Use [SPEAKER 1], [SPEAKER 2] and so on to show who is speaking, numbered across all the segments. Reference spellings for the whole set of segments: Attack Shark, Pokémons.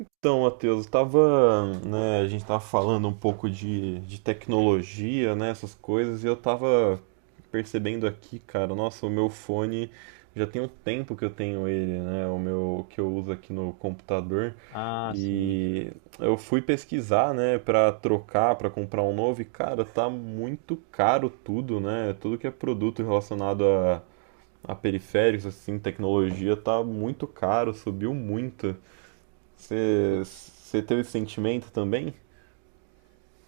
[SPEAKER 1] Então, Matheus, tava, né, a gente tava falando um pouco de tecnologia, né, essas coisas, e eu tava percebendo aqui, cara, nossa, o meu fone já tem um tempo que eu tenho ele, né, o meu que eu uso aqui no computador,
[SPEAKER 2] Ah, sim.
[SPEAKER 1] e eu fui pesquisar, né, para trocar, para comprar um novo, e cara, tá muito caro tudo, né? Tudo que é produto relacionado a periféricos, assim, tecnologia, tá muito caro, subiu muito. Você
[SPEAKER 2] Putz.
[SPEAKER 1] você teve esse sentimento também?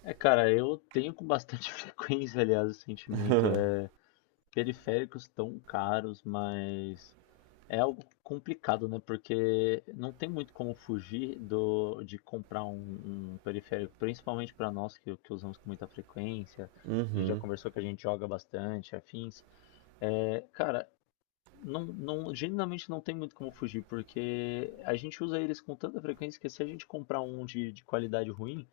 [SPEAKER 2] É, cara, eu tenho com bastante frequência, aliás, o sentimento. É, periféricos tão caros, mas é algo complicado, né? Porque não tem muito como fugir de comprar um periférico, principalmente para nós que usamos com muita frequência. A gente já
[SPEAKER 1] Uhum.
[SPEAKER 2] conversou que a gente joga bastante, afins. É, cara, não, não, genuinamente não tem muito como fugir, porque a gente usa eles com tanta frequência que se a gente comprar um de qualidade ruim,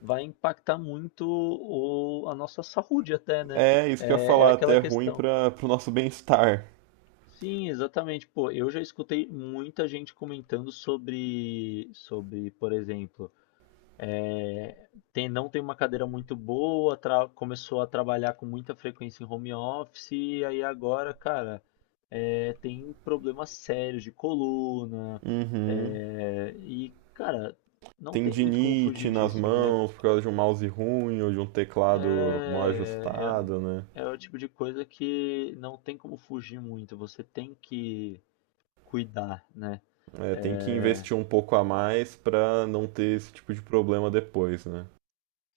[SPEAKER 2] vai impactar muito a nossa saúde até, né?
[SPEAKER 1] É, isso que eu ia
[SPEAKER 2] É, é
[SPEAKER 1] falar, até
[SPEAKER 2] aquela
[SPEAKER 1] é ruim
[SPEAKER 2] questão.
[SPEAKER 1] para pro nosso bem-estar.
[SPEAKER 2] Sim, exatamente. Pô, eu já escutei muita gente comentando sobre, por exemplo, tem, não tem uma cadeira muito boa, começou a trabalhar com muita frequência em home office, e aí agora, cara, é, tem problemas sérios de coluna,
[SPEAKER 1] Uhum.
[SPEAKER 2] é, e, cara, não tem muito como
[SPEAKER 1] Tendinite
[SPEAKER 2] fugir
[SPEAKER 1] nas
[SPEAKER 2] disso, né?
[SPEAKER 1] mãos por causa de um mouse ruim ou de um teclado mal
[SPEAKER 2] É,
[SPEAKER 1] ajustado, né?
[SPEAKER 2] é, é o tipo de coisa que não tem como fugir muito, você tem que cuidar, né?
[SPEAKER 1] É, tem que
[SPEAKER 2] É,
[SPEAKER 1] investir um pouco a mais para não ter esse tipo de problema depois, né?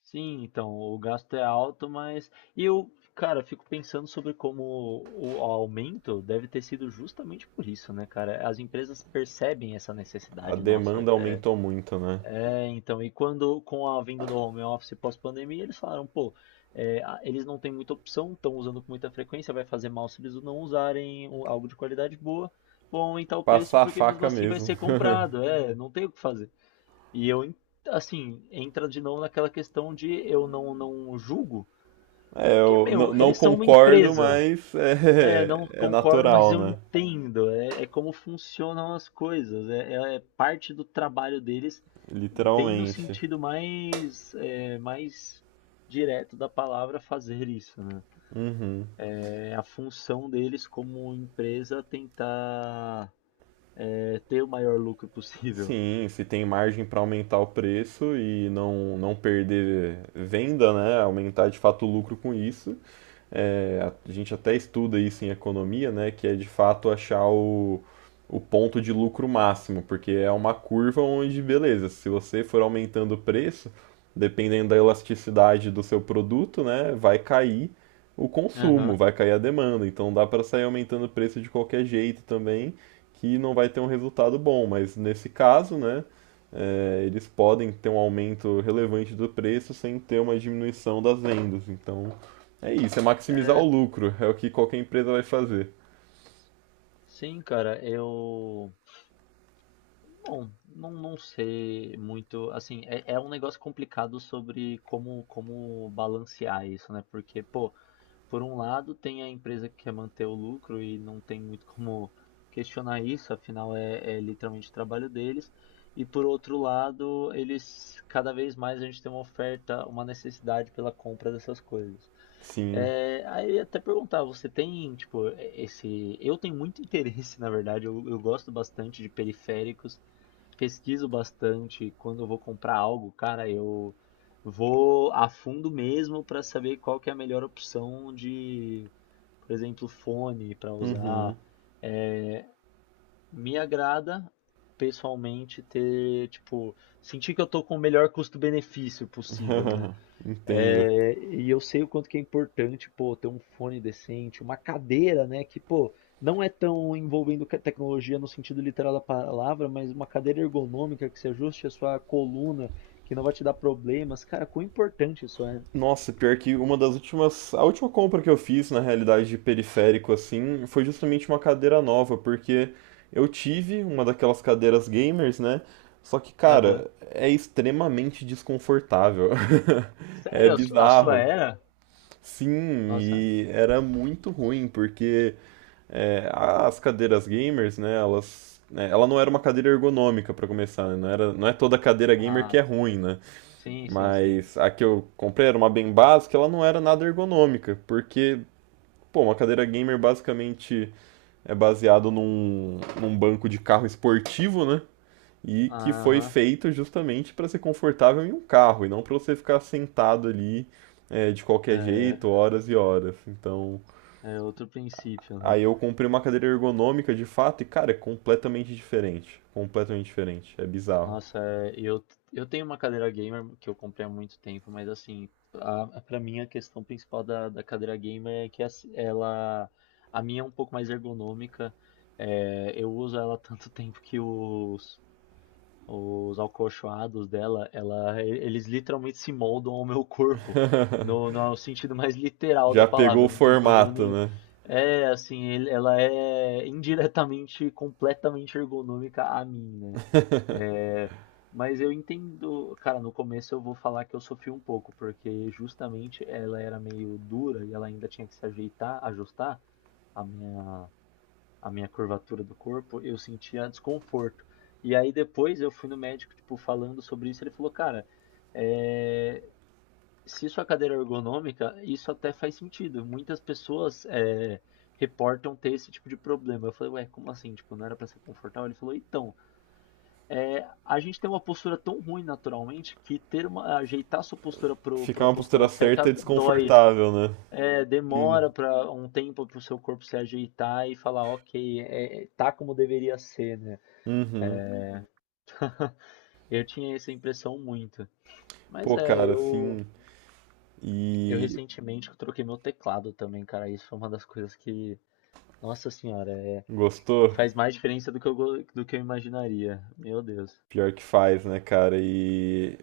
[SPEAKER 2] Sim, então, o gasto é alto, mas e eu, cara, fico pensando sobre como o aumento deve ter sido justamente por isso, né, cara? As empresas percebem essa
[SPEAKER 1] A
[SPEAKER 2] necessidade nossa.
[SPEAKER 1] demanda
[SPEAKER 2] É,
[SPEAKER 1] aumentou muito, né?
[SPEAKER 2] é, então, e quando com a vinda do home office pós-pandemia, eles falaram, pô, é, eles não têm muita opção, estão usando com muita frequência, vai fazer mal se eles não usarem algo de qualidade boa. Vão aumentar o preço
[SPEAKER 1] Passar a
[SPEAKER 2] porque mesmo
[SPEAKER 1] faca
[SPEAKER 2] assim vai
[SPEAKER 1] mesmo.
[SPEAKER 2] ser comprado. É, não tem o que fazer. E eu, assim, entra de novo naquela questão de eu não julgo,
[SPEAKER 1] É,
[SPEAKER 2] porque,
[SPEAKER 1] eu
[SPEAKER 2] meu,
[SPEAKER 1] não
[SPEAKER 2] eles são uma
[SPEAKER 1] concordo,
[SPEAKER 2] empresa.
[SPEAKER 1] mas
[SPEAKER 2] É, não
[SPEAKER 1] é, é
[SPEAKER 2] concordo, mas
[SPEAKER 1] natural,
[SPEAKER 2] eu
[SPEAKER 1] né?
[SPEAKER 2] entendo. É, é como funcionam as coisas. É parte do trabalho deles, bem no
[SPEAKER 1] Literalmente.
[SPEAKER 2] sentido mais, é, mais direto da palavra fazer isso, né?
[SPEAKER 1] Uhum.
[SPEAKER 2] É a função deles como empresa tentar é, ter o maior lucro possível.
[SPEAKER 1] Sim, se tem margem para aumentar o preço e não perder venda, né? Aumentar de fato o lucro com isso, é, a gente até estuda isso em economia, né, que é de fato achar o ponto de lucro máximo, porque é uma curva onde, beleza, se você for aumentando o preço, dependendo da elasticidade do seu produto, né, vai cair o
[SPEAKER 2] Aham.
[SPEAKER 1] consumo, vai cair a demanda. Então dá para sair aumentando o preço de qualquer jeito também, que não vai ter um resultado bom. Mas nesse caso, né, é, eles podem ter um aumento relevante do preço sem ter uma diminuição das vendas. Então é isso, é maximizar o
[SPEAKER 2] É,
[SPEAKER 1] lucro. É o que qualquer empresa vai fazer.
[SPEAKER 2] sim, cara, eu bom, não sei muito, assim, é, é um negócio complicado sobre como, como balancear isso, né? Porque, pô, por um lado tem a empresa que quer manter o lucro e não tem muito como questionar isso, afinal é, é literalmente o trabalho deles. E por outro lado, eles, cada vez mais a gente tem uma oferta, uma necessidade pela compra dessas coisas.
[SPEAKER 1] Sim.
[SPEAKER 2] É, aí eu ia até perguntar, você tem, tipo, esse... Eu tenho muito interesse, na verdade, eu gosto bastante de periféricos, pesquiso bastante quando eu vou comprar algo, cara, eu vou a fundo mesmo para saber qual que é a melhor opção de, por exemplo, fone para
[SPEAKER 1] Uhum,
[SPEAKER 2] usar. É, me agrada pessoalmente ter, tipo, sentir que eu tô com o melhor custo-benefício possível, né?
[SPEAKER 1] entendo.
[SPEAKER 2] É, e eu sei o quanto que é importante, pô, ter um fone decente, uma cadeira, né, que, pô, não é tão envolvendo tecnologia no sentido literal da palavra, mas uma cadeira ergonômica que se ajuste à sua coluna, que não vai te dar problemas. Cara, quão importante isso é.
[SPEAKER 1] Nossa, pior que uma das últimas. A última compra que eu fiz, na realidade, de periférico, assim, foi justamente uma cadeira nova, porque eu tive uma daquelas cadeiras gamers, né? Só que,
[SPEAKER 2] Aham.
[SPEAKER 1] cara, é extremamente desconfortável. É
[SPEAKER 2] Sério, a sua
[SPEAKER 1] bizarro.
[SPEAKER 2] era?
[SPEAKER 1] Sim,
[SPEAKER 2] Nossa.
[SPEAKER 1] e era muito ruim, porque é, as cadeiras gamers, né, elas, né, ela não era uma cadeira ergonômica para começar, né, não era, não é toda cadeira gamer que
[SPEAKER 2] Ah,
[SPEAKER 1] é ruim, né?
[SPEAKER 2] sim, sim, sim.
[SPEAKER 1] Mas a que eu comprei era uma bem básica, ela não era nada ergonômica, porque pô, uma cadeira gamer basicamente é baseado num banco de carro esportivo, né? E que foi
[SPEAKER 2] Aham.
[SPEAKER 1] feito justamente para ser confortável em um carro e não para você ficar sentado ali é, de qualquer jeito,
[SPEAKER 2] É,
[SPEAKER 1] horas e horas. Então,
[SPEAKER 2] é outro princípio, né?
[SPEAKER 1] aí eu comprei uma cadeira ergonômica de fato e, cara, é completamente diferente. Completamente diferente. É bizarro.
[SPEAKER 2] Nossa, é, eu tenho uma cadeira gamer que eu comprei há muito tempo, mas assim, pra mim a questão principal da cadeira gamer é que ela, a minha é um pouco mais ergonômica, é, eu uso ela há tanto tempo que os acolchoados dela, ela, eles literalmente se moldam ao meu corpo, no sentido mais literal da
[SPEAKER 1] Já pegou
[SPEAKER 2] palavra,
[SPEAKER 1] o
[SPEAKER 2] eu não tenho problema
[SPEAKER 1] formato,
[SPEAKER 2] nenhum.
[SPEAKER 1] né?
[SPEAKER 2] É, assim, ela é indiretamente, completamente ergonômica a mim, né? É, mas eu entendo, cara, no começo eu vou falar que eu sofri um pouco, porque justamente ela era meio dura e ela ainda tinha que se ajeitar, ajustar a minha, a minha curvatura do corpo, eu sentia desconforto. E aí depois eu fui no médico, tipo, falando sobre isso, ele falou, cara, é, se sua cadeira é ergonômica, isso até faz sentido. Muitas pessoas é, reportam ter esse tipo de problema. Eu falei, ué, como assim? Tipo, não era pra ser confortável? Ele falou, então. É, a gente tem uma postura tão ruim naturalmente que ter uma, ajeitar sua postura para
[SPEAKER 1] Ficar
[SPEAKER 2] a
[SPEAKER 1] uma postura
[SPEAKER 2] postura
[SPEAKER 1] certa
[SPEAKER 2] certa
[SPEAKER 1] é
[SPEAKER 2] dói.
[SPEAKER 1] desconfortável, né?
[SPEAKER 2] É,
[SPEAKER 1] Sim.
[SPEAKER 2] demora para um tempo para o seu corpo se ajeitar e falar, ok, é, tá como deveria ser, né?
[SPEAKER 1] Uhum.
[SPEAKER 2] Eu tinha essa impressão muito. Mas
[SPEAKER 1] Pô,
[SPEAKER 2] é,
[SPEAKER 1] cara, assim.
[SPEAKER 2] eu
[SPEAKER 1] E
[SPEAKER 2] recentemente troquei meu teclado também, cara. Isso foi uma das coisas que, nossa senhora, é,
[SPEAKER 1] gostou?
[SPEAKER 2] faz mais diferença do que eu, do que eu imaginaria. Meu Deus.
[SPEAKER 1] Pior que faz, né, cara? E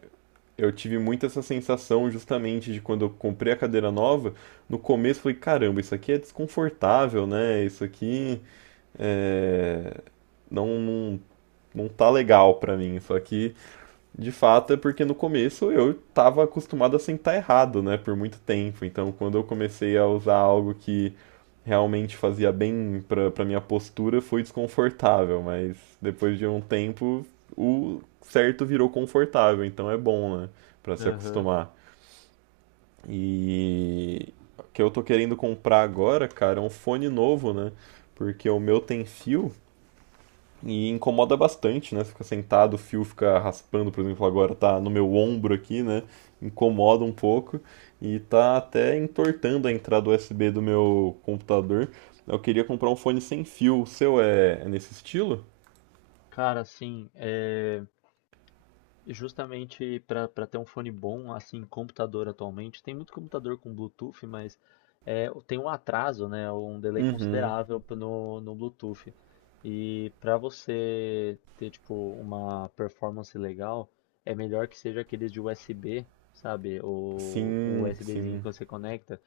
[SPEAKER 1] eu tive muito essa sensação justamente de quando eu comprei a cadeira nova. No começo eu falei, caramba, isso aqui é desconfortável, né? Isso aqui é. Não, não não, tá legal pra mim. Só que, de fato, é porque no começo eu tava acostumado a sentar errado, né, por muito tempo. Então, quando eu comecei a usar algo que realmente fazia bem pra minha postura, foi desconfortável. Mas depois de um tempo, o certo virou confortável. Então é bom, né, pra se
[SPEAKER 2] Aham.
[SPEAKER 1] acostumar. E o que eu tô querendo comprar agora, cara, é um fone novo, né? Porque o meu tem fio e incomoda bastante, né? Você fica sentado, o fio fica raspando, por exemplo, agora tá no meu ombro aqui, né? Incomoda um pouco e tá até entortando a entrada USB do meu computador. Eu queria comprar um fone sem fio. O seu é, é nesse estilo?
[SPEAKER 2] Cara, assim, é. E justamente para ter um fone bom, assim, computador atualmente, tem muito computador com Bluetooth, mas é, tem um atraso, né, um delay
[SPEAKER 1] Uhum.
[SPEAKER 2] considerável no Bluetooth. E para você ter, tipo, uma performance legal, é melhor que seja aqueles de USB, sabe? O
[SPEAKER 1] Sim,
[SPEAKER 2] USBzinho
[SPEAKER 1] sim.
[SPEAKER 2] que você conecta.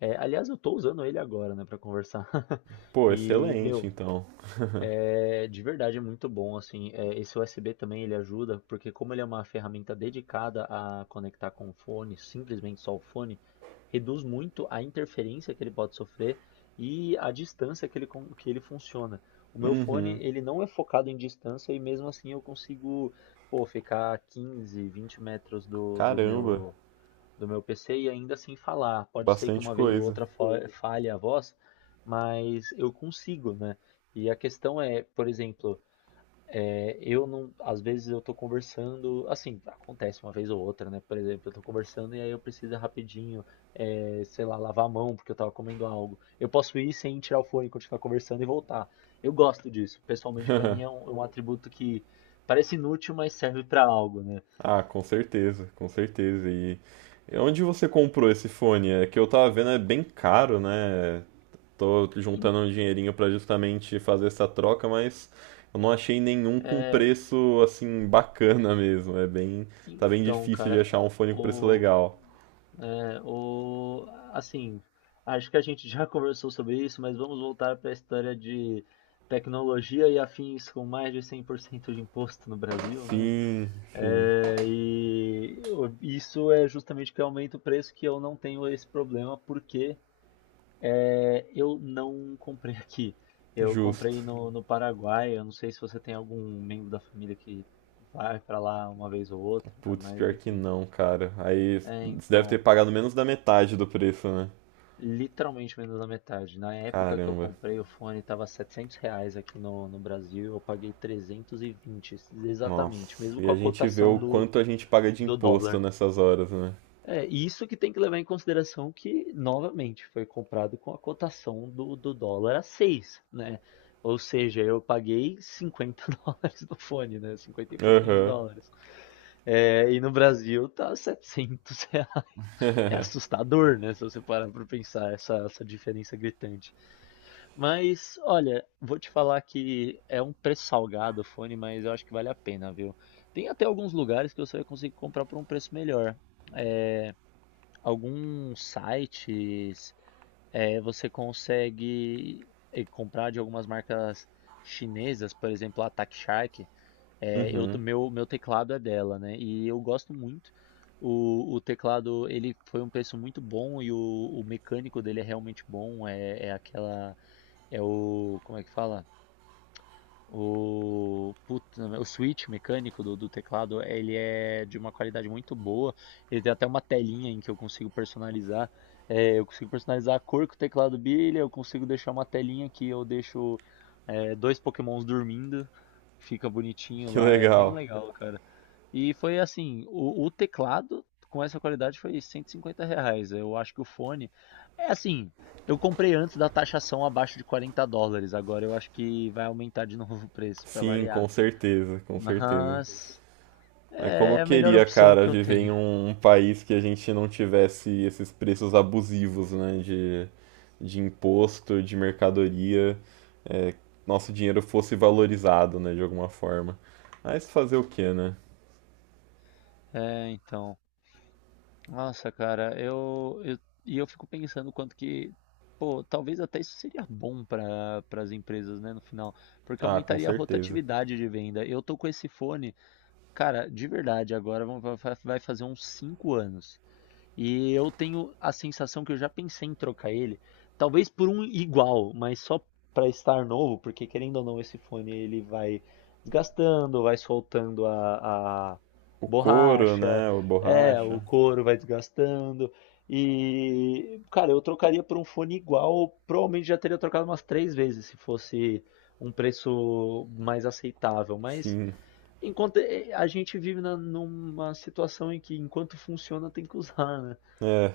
[SPEAKER 2] É, aliás, eu tô usando ele agora, né, para conversar.
[SPEAKER 1] Pô,
[SPEAKER 2] E,
[SPEAKER 1] excelente,
[SPEAKER 2] meu,
[SPEAKER 1] então.
[SPEAKER 2] é, de verdade é muito bom, assim, é, esse USB também ele ajuda, porque como ele é uma ferramenta dedicada a conectar com o fone, simplesmente só o fone, reduz muito a interferência que ele pode sofrer e a distância que ele, que ele funciona. O meu fone,
[SPEAKER 1] Uhum.
[SPEAKER 2] ele não é focado em distância e mesmo assim eu consigo, pô, ficar 15 20 metros
[SPEAKER 1] Caramba,
[SPEAKER 2] do meu PC e ainda assim falar. Pode ser que
[SPEAKER 1] bastante
[SPEAKER 2] uma vez ou
[SPEAKER 1] coisa.
[SPEAKER 2] outra falhe a voz, mas eu consigo, né? E a questão é, por exemplo, é, eu não, às vezes eu tô conversando, assim, acontece uma vez ou outra, né? Por exemplo, eu tô conversando e aí eu preciso rapidinho, é, sei lá, lavar a mão porque eu tava comendo algo. Eu posso ir sem tirar o fone, continuar conversando e voltar. Eu gosto disso. Pessoalmente, pra mim é um atributo que parece inútil, mas serve pra algo, né?
[SPEAKER 1] Ah, com certeza, com certeza. E onde você comprou esse fone? É que eu tava vendo, é bem caro, né? Tô juntando um dinheirinho pra justamente fazer essa troca, mas eu não achei nenhum com
[SPEAKER 2] É,
[SPEAKER 1] preço assim bacana mesmo. É bem, tá bem
[SPEAKER 2] então,
[SPEAKER 1] difícil de
[SPEAKER 2] cara,
[SPEAKER 1] achar um fone com preço
[SPEAKER 2] o,
[SPEAKER 1] legal.
[SPEAKER 2] O, assim, acho que a gente já conversou sobre isso, mas vamos voltar para a história de tecnologia e afins com mais de 100% de imposto no Brasil, né?
[SPEAKER 1] Sim, sim,
[SPEAKER 2] É, e isso é justamente o que aumenta o preço que eu não tenho esse problema porque é, eu não comprei aqui. Eu
[SPEAKER 1] justo.
[SPEAKER 2] comprei no Paraguai. Eu não sei se você tem algum membro da família que vai para lá uma vez ou outra,
[SPEAKER 1] Putz,
[SPEAKER 2] mas
[SPEAKER 1] pior que
[SPEAKER 2] enfim.
[SPEAKER 1] não, cara. Aí
[SPEAKER 2] É,
[SPEAKER 1] você deve ter
[SPEAKER 2] então.
[SPEAKER 1] pagado menos da metade do preço, né?
[SPEAKER 2] Literalmente menos da metade. Na época que eu
[SPEAKER 1] Caramba.
[SPEAKER 2] comprei o fone, estava R$ 700 aqui no Brasil. Eu paguei 320, exatamente,
[SPEAKER 1] Nossa.
[SPEAKER 2] mesmo
[SPEAKER 1] E
[SPEAKER 2] com
[SPEAKER 1] a
[SPEAKER 2] a
[SPEAKER 1] gente vê
[SPEAKER 2] cotação
[SPEAKER 1] o quanto a gente paga de
[SPEAKER 2] do
[SPEAKER 1] imposto
[SPEAKER 2] dólar.
[SPEAKER 1] nessas horas, né?
[SPEAKER 2] É, e isso que tem que levar em consideração que, novamente, foi comprado com a cotação do dólar a 6, né? Ou seja, eu paguei 50 dólares no fone, né? 50 e pouquinhos
[SPEAKER 1] Aham.
[SPEAKER 2] dólares. É, e no Brasil tá R$ 700. É assustador, né? Se você parar para pensar essa, essa diferença gritante. Mas olha, vou te falar que é um preço salgado o fone, mas eu acho que vale a pena, viu? Tem até alguns lugares que você vai conseguir comprar por um preço melhor. É, alguns sites, é, você consegue eh, comprar de algumas marcas chinesas, por exemplo, a Attack Shark. É, eu, meu teclado é dela, né? E eu gosto muito. O teclado, ele foi um preço muito bom e o mecânico dele é realmente bom. É, é aquela é o, como é que fala? O, puta, o switch mecânico do teclado, ele é de uma qualidade muito boa. Ele tem até uma telinha em que eu consigo personalizar. É, eu consigo personalizar a cor que o teclado brilha, eu consigo deixar uma telinha que eu deixo é, dois Pokémons dormindo. Fica bonitinho
[SPEAKER 1] Que
[SPEAKER 2] lá, é bem
[SPEAKER 1] legal.
[SPEAKER 2] legal, cara. E foi assim, o teclado com essa qualidade foi R$ 150. Eu acho que o fone é assim, eu comprei antes da taxação abaixo de US$ 40. Agora eu acho que vai aumentar de novo o preço para
[SPEAKER 1] Sim, com
[SPEAKER 2] variar.
[SPEAKER 1] certeza, com certeza.
[SPEAKER 2] Mas
[SPEAKER 1] Mas como eu
[SPEAKER 2] é a melhor
[SPEAKER 1] queria,
[SPEAKER 2] opção
[SPEAKER 1] cara,
[SPEAKER 2] que eu
[SPEAKER 1] viver em
[SPEAKER 2] tenho.
[SPEAKER 1] um, um país que a gente não tivesse esses preços abusivos, né, de imposto, de mercadoria, é, nosso dinheiro fosse valorizado, né, de alguma forma. Mas fazer o quê, né?
[SPEAKER 2] É, então. Nossa, cara, eu e eu fico pensando quanto que, pô, talvez até isso seria bom para as empresas, né, no final, porque
[SPEAKER 1] Ah, com
[SPEAKER 2] aumentaria a
[SPEAKER 1] certeza.
[SPEAKER 2] rotatividade de venda. Eu tô com esse fone, cara, de verdade, agora vai fazer uns 5 anos. E eu tenho a sensação que eu já pensei em trocar ele, talvez por um igual, mas só para estar novo, porque querendo ou não, esse fone ele vai desgastando, vai soltando a
[SPEAKER 1] O couro,
[SPEAKER 2] borracha,
[SPEAKER 1] né, o
[SPEAKER 2] é,
[SPEAKER 1] borracha,
[SPEAKER 2] o couro vai desgastando. E, cara, eu trocaria por um fone igual, provavelmente já teria trocado umas 3 vezes se fosse um preço mais aceitável, mas
[SPEAKER 1] sim.
[SPEAKER 2] enquanto eh, a gente vive numa situação em que enquanto funciona tem que usar, né?
[SPEAKER 1] É,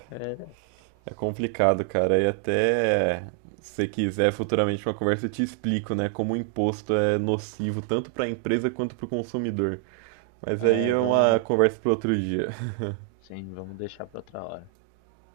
[SPEAKER 1] é complicado, cara. E até se você quiser futuramente uma conversa eu te explico, né, como o imposto é nocivo tanto para a empresa quanto para o consumidor. Mas aí
[SPEAKER 2] É,
[SPEAKER 1] é uma
[SPEAKER 2] vamos,
[SPEAKER 1] conversa para outro dia.
[SPEAKER 2] sim, vamos deixar para outra hora.